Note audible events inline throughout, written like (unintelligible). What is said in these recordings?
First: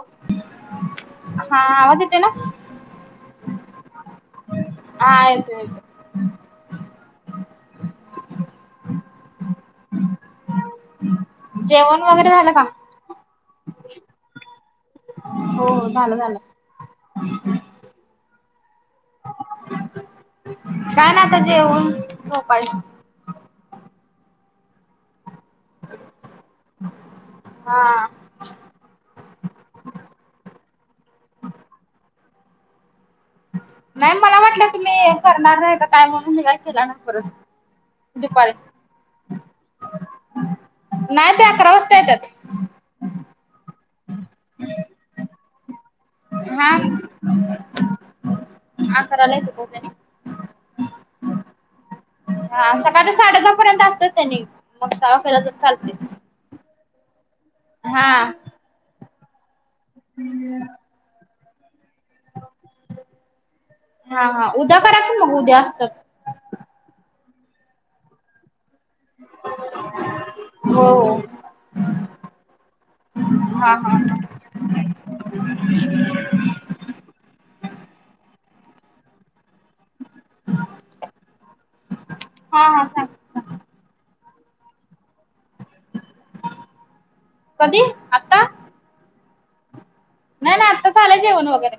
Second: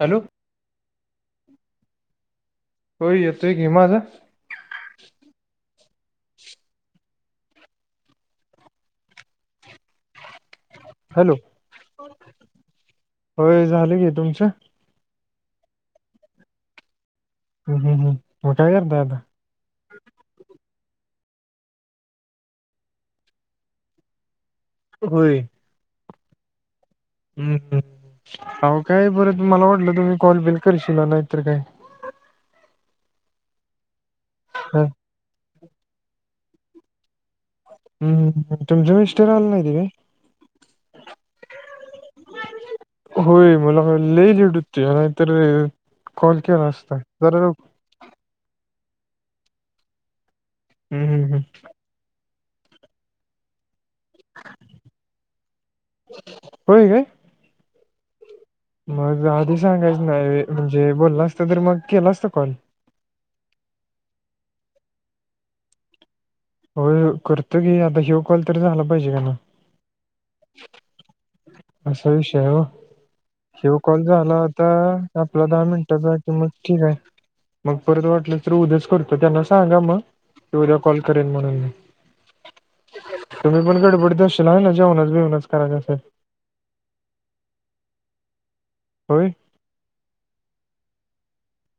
Hello हा आवाज येतोय ना? होय येतोय की माझा हां येतोय येतोय. (inaudible) जेवण वगैरे झालं का? होय झालं की, तुमचं? हो हो झालं झालं. हम् हम्म हम्, म काय करताय आता? काय नाय आता जेवुन झोपायच. होय. (inaudible) हम् हम हा. आवो काय बरं मला वाटलं तुम्ही कॉल बिल करशील नाय तर काय. नाही मला वाटलं हा. तुम्ही करणार नाहीसा काय म्हणून मी काय केला नाही परत. दुपारी, हम्म तुमचे मिस्टर आले नाहीत नाही ते अकरा वाजता येत्यात. होय मला पण लय लेट होतोय नाहीतर कॉल केला असता, जरा लवकर काम करायला येत पोत्याने हू हू हू हा सकाळच्या साडे दहा पर्यंत त्यांनी मग साव्या फेरा तच चालते होय काय हा मग आधी सांगायचं नाही व्हय म्हणजे बोलला असत तर मग केला असता कॉल हा हा उद्या करा की मग उद्या अस होय ओ करतो की आता ह्यो कॉल तर झाला पाहिजे का नाही हो हो असा विषय आहे ओ हा ह्यो हा. कॉल झाला आता आपला दहा मिनटाचा की मग ठीक हाय मग परत वाटलंच तर उद्याच करतो त्यांना सांगा म की उद्या कॉल करेन म्हणून मी हा हा सांगते सांगते. तुम्ही पण गडबडडीत असशीला होय नई जेवणाच बिवनाच करायच असेल कधी आता होय नाही नाही आत्ता झालय जेवण वगैरे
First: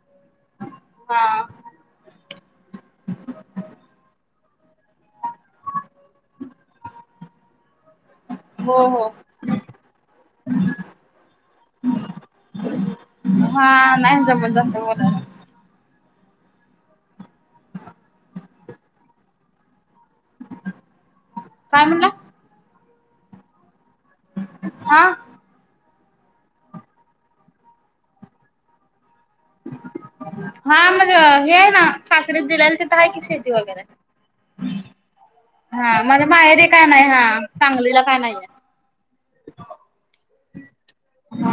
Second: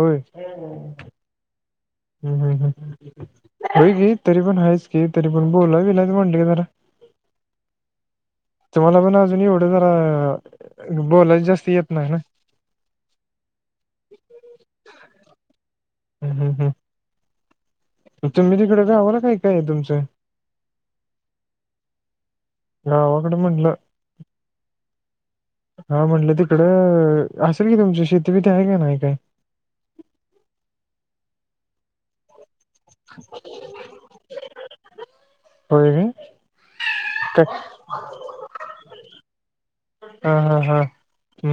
होय हा हू हू हू हू हू होय की तरी पण हायच की तरी पण बोलाय बीलायच म्हटलं की जरा (inaudible) हो तुम्हाला हो पण अजून एवढं जरा बोलाय जास्ती येत नाही ना हा नाही जमत जास्ती हू हू हू तुम्ही तिकडे गावाला काय काय हाय तुमचं काय म्हणला गावाकड म्हणलं हा हा म्हटलं तिकडं असल की तुमची शेती बीती हाय का नाही काय हा मग हे आहे ना साखरीत दिल्याल तिथं हाय की शेती वगैरे होय हा काय मला माहेरी काय नाही हा काय सागलीला काय नाही हा हा हा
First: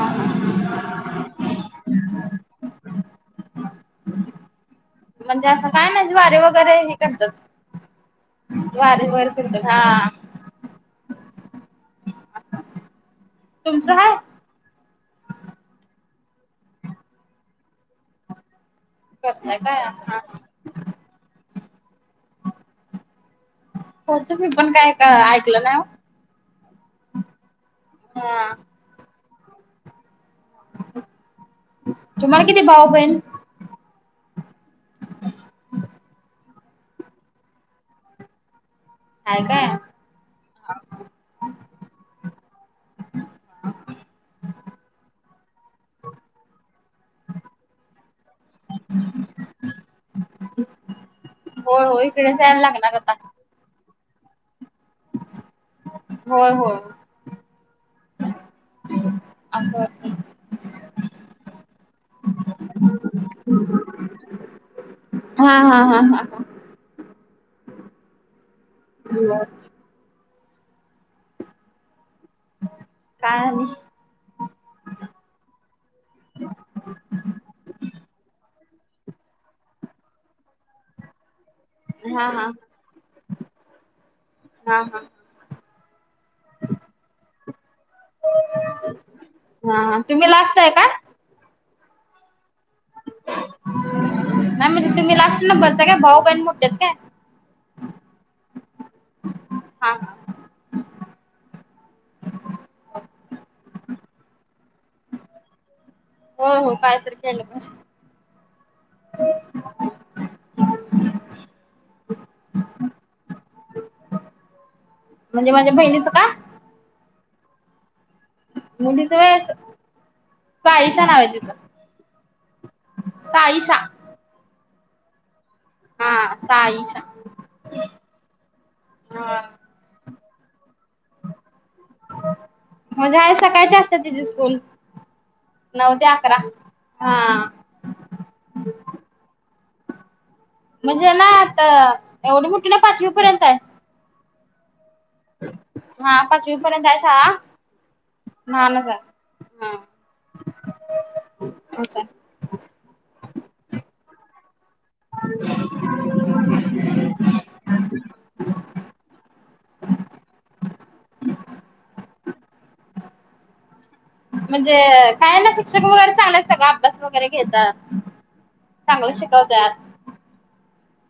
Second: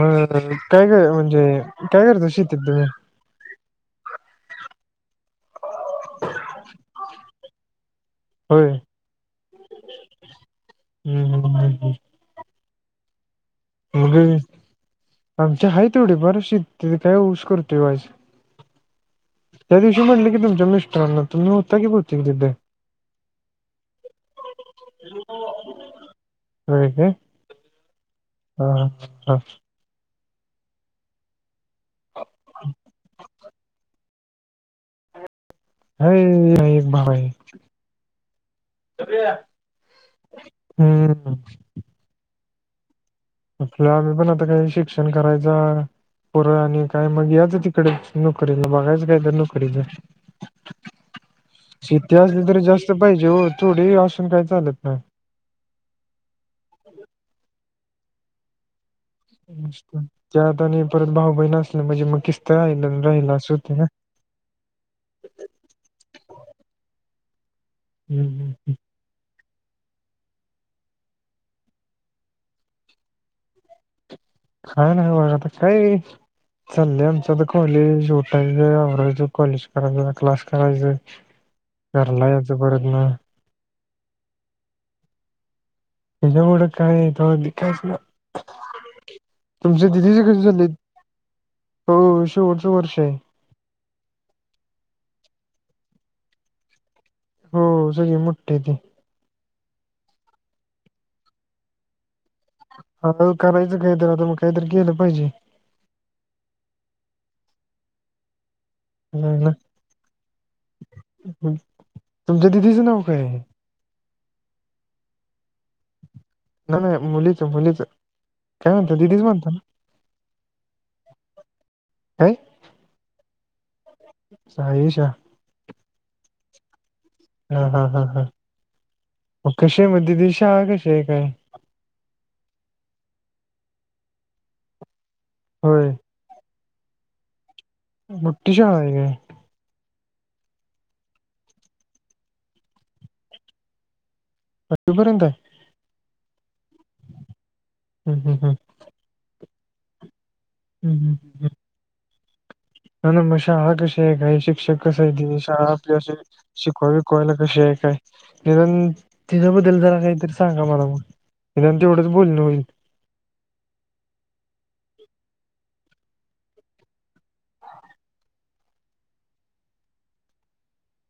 मग काय ग म्हणजे काय करता शेतीत तुम्ही (inaudible) म्हणजे असं काय म ज्वारी वगैरे हे करतात होय ज्वारी वर फिरवतात हा हू हू हू हू तुमचं हाय मग आमची हाय थोडीफार शेत तेच काय ऊस करतोय वाईज करताय त्या काय दिवशी हा म्हटलं की तुमच्या मिस्टरांना तुम्ही होता की बहुतेक तिथ हो तुम्ही पण काय ऐकलं नाही ओ. होय काय हा हा तुम्हाला किती भाऊ बहीण अरे अंबाबाई सुऱ्या हाय काय हू हू आपल्या आम्ही पण आता काय शिक्षण करायच पुरं आणि काय मग याच तिकड नोकरीला बघायचं काय तर नोकरीच (inaudible) होय होय शेती इकडेच असली यायला तरी, जास्त लागणार आता पाहिजे हो थोडी असून काही चालत नाही. होय होय. असं त्यात आणि परत भाऊ बहिण असल्या म्हणजे मग किसत राहिलं राहिल असं होते ना. हा हा हा हा हम्म हम्म (inaudible) काय अन् काय ना बघाता काय (inaudible) चल्ले आमच्या कॉलेज उठायचं, आवरायचं, कॉलेज कराय क्लास करायचं. हा घरला हा यांचा परत हा हा त्याच्यामुळें काय ते कायच ना तुमच्या हा दिदीचे तुम्ही कसे लास्ट झाले आहे का (inaudible) हो शेवटच वर्ष आहे. नाही म्हणजे तुम्ही लास्ट नंबरच काय भाऊ बहीण मोठे काय? हो सगळे मोठठी त. हा हा ह करायचं काहीतरी आता मग काहीतरी केलं पाहिजे की. हो हो कायतरी केलं पाहिजे. नैना, तुम तुमच्या दिदीचं नाव काय आहे‌? म्हणजे माझ्या बहिणीचं का? नाय नाय मुलीच, मुलीच. मुलीच वय स साईशा नाव आहे तिचं. काय साईशा. साईशा. हा साईशा हा हा हा हा हा मग कशी आहे म्हणते, तीझी शाळा कशी आहे. मग आहे सकाळचे असते तिची स्कूल होय नव्हते आठ- अकरा. हा मोठी शाळा आहे व्हय. म्हणजे ना आता एवढी मुठी नाही. पाचवी पर्यंत आहे. पाचवीपर्यंत आहे. हा पाचवी पर्यंतय हाय शाळा, हम्म हम्म हम्म. लहानच हाय. हा हं हं हं हं ओके. नाय नाय मग शाळा कशी आहे काय शिक्षक कसा आहे ती, शाळा असं आपली अशी हाय शिकु बिकु शिकवायला कशी हाय काय, निदान तिच्याबद्दल काहीतरी सांगा मला. निदान तेवढेच बोलणं होईल. म्हणजे काय ना शिक्षक वगैरे चांगलाय सगळा अभ्यास वगैरे घेतात. चांगलं शिकवतात.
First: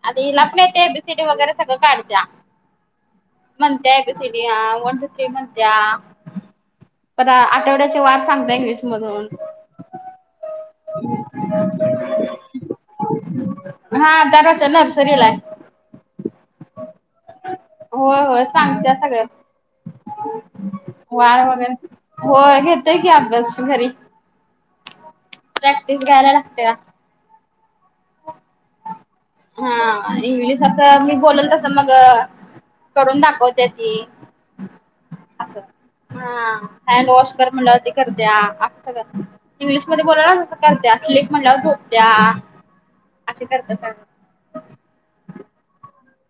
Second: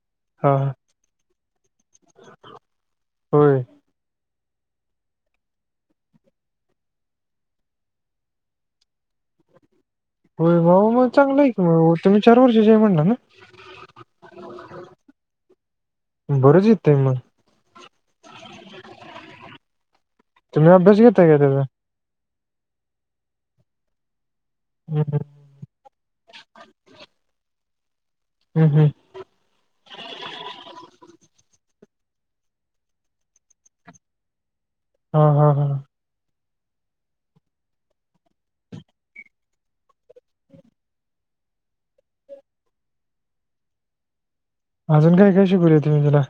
आता हिला हा पण हा. येते एबीसीडी वगैरे सगळं काढते या. होय म्हणते एबीसीडी अना वन टू थ्री म्हणते या परत आठवड्यात वार सांगते हा इंग्लिश मधून. हो बा मग चांगलं आहे का मग, तुम्ही चार वर्षाची हाय म्हणला ना. हा चार वर्षे नर्सरी ला हाय. बरंच येतंय मग. होय होय सांगत्या सगळ. तुम्ही अभ्यास घेताय काय तेचा? होय घेतोय की अभ्यास घरी. हम् हम. प्रॅक्टिस घ्यायला लागत्या. हं हं. हां इंग्लिश आस मी बोलेल तसं मग करून दाखवत्या ती. हां हां असं हां. हा, हँडवॉश कर म्हणल्यावरती करत्या, असं सगळं इंग्लिशमध्ये बोलल तसं करत्या स्लीप म्हल्यावर झोपत्या आधी करत्या अजून काय काय शिकवलंय तुम्ही तिला?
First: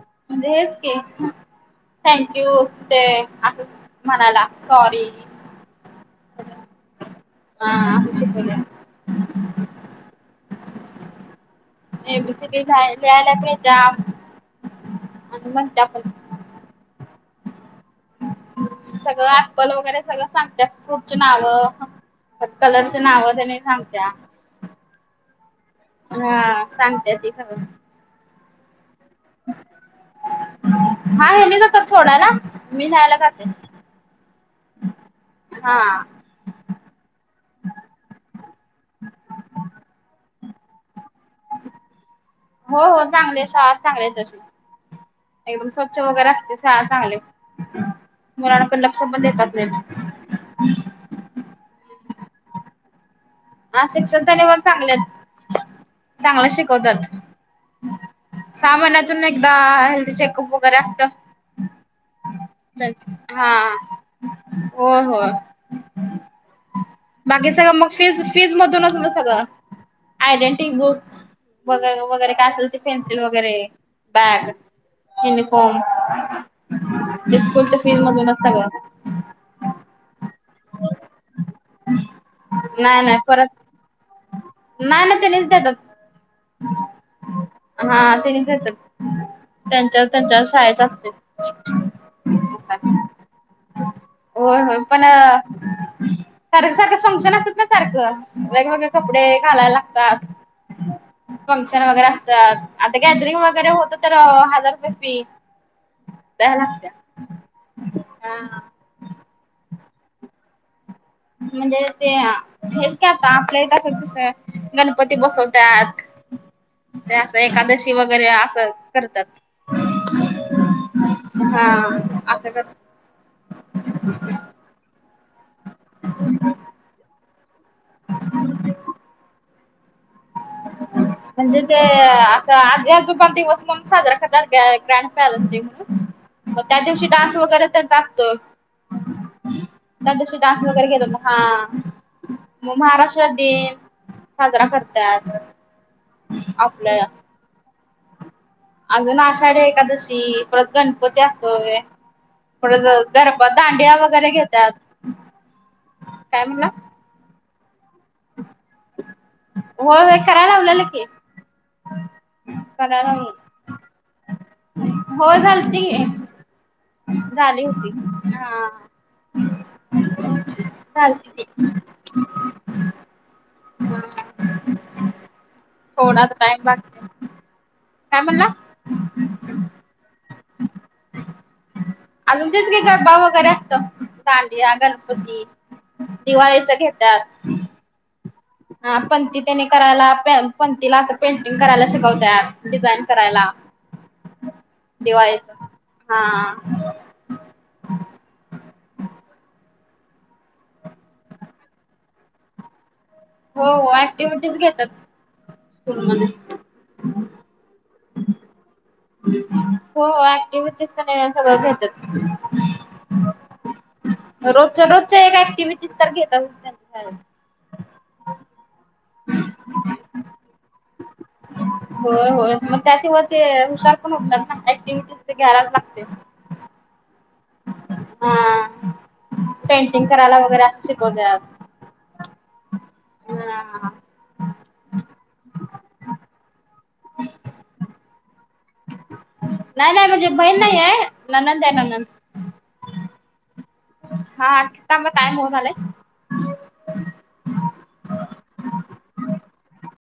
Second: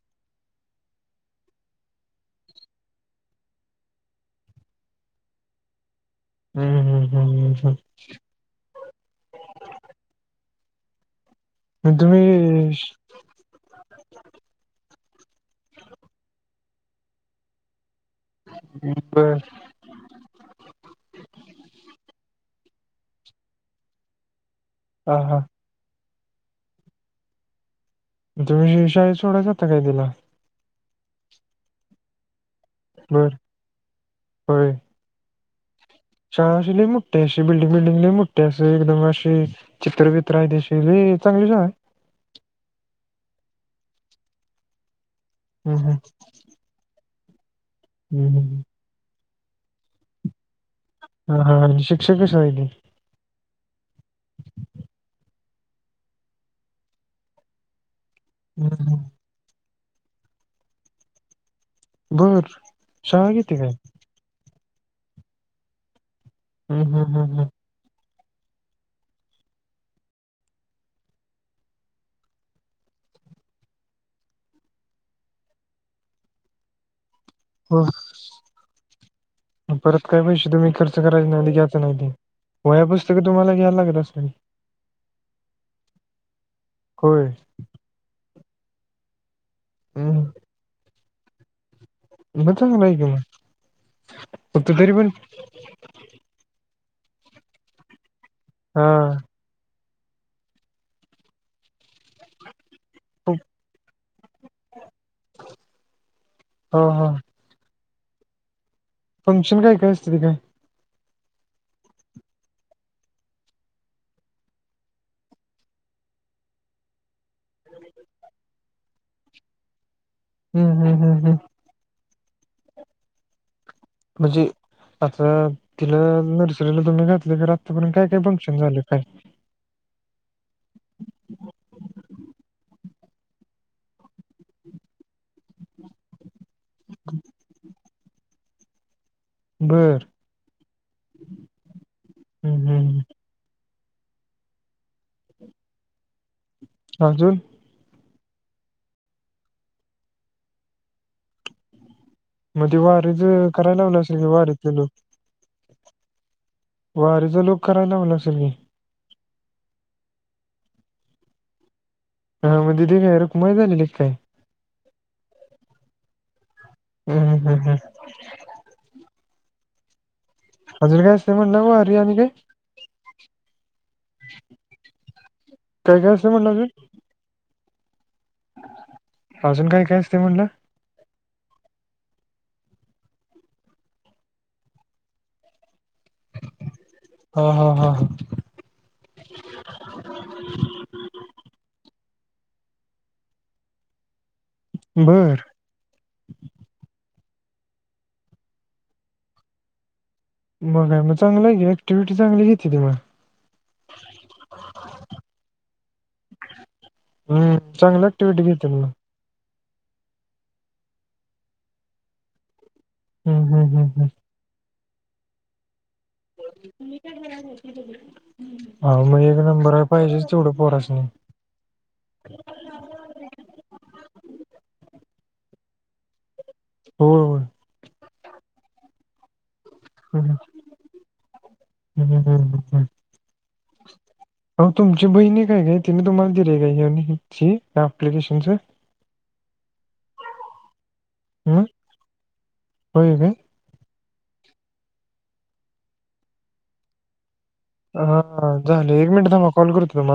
म्हणजे हेच की थँक्यू ते अस म्हणाला सॉरी हम्म हम्म हां हम्म हम्म. हम्म. असं शिकवलिया. मग ए बी सी डी तुम्ही श- लिहायला पण येत्या आणि म्हणत्या पण. सगळं बर. ॲपल वगैरे सगळं सांगत्या. फ्रूट ची नाव, कलरचे नाव तेनी सांगत्या. हा हा. हां सांगत्या ती सगळं. तुम्ही शाळेत सोडाय जाता का तिला? हा हेनी जात्यात सोडायला मी न्यायला बर जातोय. होय हां. शाळा आशी लय मोठी हाय, अशी बिल्डिंग बिल्डिंग लय मोठी हाय, अशी एकदम आशि चित्र बित्र हायत आशि, लय चांगली शाळा हाय. हो हो चांगली हाय शाळा, चांगली आहे तशी, एकदम हम्म स्वच्छ हम्म वगैरे असते. शाळा चांगली आहे, हम्म हम्म. मुलांकडे लक्ष पण देतात नीट. ह हा हा शिक्षक कशे हाइती? हा शिक्षक तरी पण चांगले आहेत, चांगले शिकवतात. सहा महिन्यातून एकदा हेल्थ चेकअप वगैरे असतं बर. तेच शाळा किती काय हां होय होय. हम्म हम्म हम्म हम्म. बाकी सगळं मग फिज -फीज मधूनच मग सगळं आयडेंटी, बुक्स वगैरे वगैरे काय असेल ते पेन्सिल वगैरे बॅग युनिफॉर्म इ स्कूलच्या हो फीज मधूनच सगळं. परत काय पैसे तुम्ही खर्च करायचे नाय ख्याच नाईती? वया नाही नाही पुस्तक तुम्हाला परत घ्याल लागत असतील? नाही ना त्यांनीच देतात होय. हा तेनी देत्यात, त्यांच्या त्यांच्या शाळेचं असतंय. म चांगल हाय की म, फक्त तरीपण कारण सारखं सारखं फंक्शन असतात ना सारखं, वेगवेगळे हा कपडे घालायला लागतात, फंक्शन वगैरे असतात, आत्ता गॅदरिंग वगैरे होतच तर हजार रुपये फी द्याय हो हो लागत्यात, हा. फंक्शन काय काय असतय तिथं? म्हणजे ते आ.. हेच की आता आपल्या इथं असं दुसरं गणपती बसवत्यात. ते असं एकादशी वगैरे असं करतात. ह्म्.. ह्म्म्. ह्म्म् हा.. अस कर म्हणजे आता तिला नर्सरीला तुम्ही घातलं आतापर्यंत काय काय फंक्शन झालं काय? ह (inaudible) म्हणजे ते.. आता आजी -आजोबा दिवस पण साजरा करतात काय ग्रँड पेरेंट्स डे म्हणून. ह (inaudible) मग त्या दिवशी डान्स वगैरे त्यांचा असतो. बर त्या दिवशी डान्स वगैरे घेतात, हा.. हम्म मग हम्म महाराष्ट्र डे.. साजरा करत्यात, आप अजून अजून आषाढी एकादशी परत गणपती असतोय. मग ते परत वारीच गरबा, करायला दांडिया लावलं असेल की वगैरे घेतात, वारीतले लोक काय म्हटला? वारीचा लुक करायलाव ला असेल मी व्हय व्हय कराय लावलेलं की अ.. म्हणजे करायला ती लावलेलं. रुक्माई झालेली काय? होय झालती, हम्म हम्म झाली हम्म होती हा.. हू (unintelligible) अजून काय असते म्हटला वारी आणि हे त्याच्या थोडाच समो म्हणलो टाइम मी बाकी काय म्हणला? अजून काय- काय असते म्हणला? हा अजून तीच की गरबा वगैरे असतो, दांडिया गणपती दिवाळीचं घेतात. हो.. हो.. हो.. हा पण पणती त्यांनी करायला, पणतीला आता पेंटिंग करायला शिकवतात. डिझाईन करायला. हं (unintelligible) दिवाळीत, हा.. मग काय, मग चांगलं आहे ऍक्टिव्हटी चांगलीेत घेतली मग हो.. हो.. ऍक्टिव्हटीज घेतात, स्कूलमध्ये हम्.. चांगल ऍक्टिव्हटी घेतेत मग हो ऍक्टिव्हच काय हे सगळं घेतात. हम् हम्म हम् हम रोजच्या रोजच्या एक ऍक्टिव्हटीज तर घेतातच त्यांच्या शाळेत. आ.. हो.. मग एक नंबर आहे पाहिजे तेवढं पोरासणी होय होय मग त्याच्यावर ते हुशार पण होत ना ऍक्टिव्हटी ते घ्यालाच लागतय. होय.. होय हा.. पेंटिंग हम्म, करायला वगैरे अस शिकवत्यात. हम्म हम्म हा आहो.. तुमची बहिणी काय तिने तुम्हाला दिल आहे का हे अप्लिकेशनच नाही नाही म्हणजे बहीण नाही आहे, ननंद आहे ननंद. होय होय? हां त्यामुळं काय (unintelligible) अ झालंय एक मिनिट थांबा कॉल करतो तुम्हाला.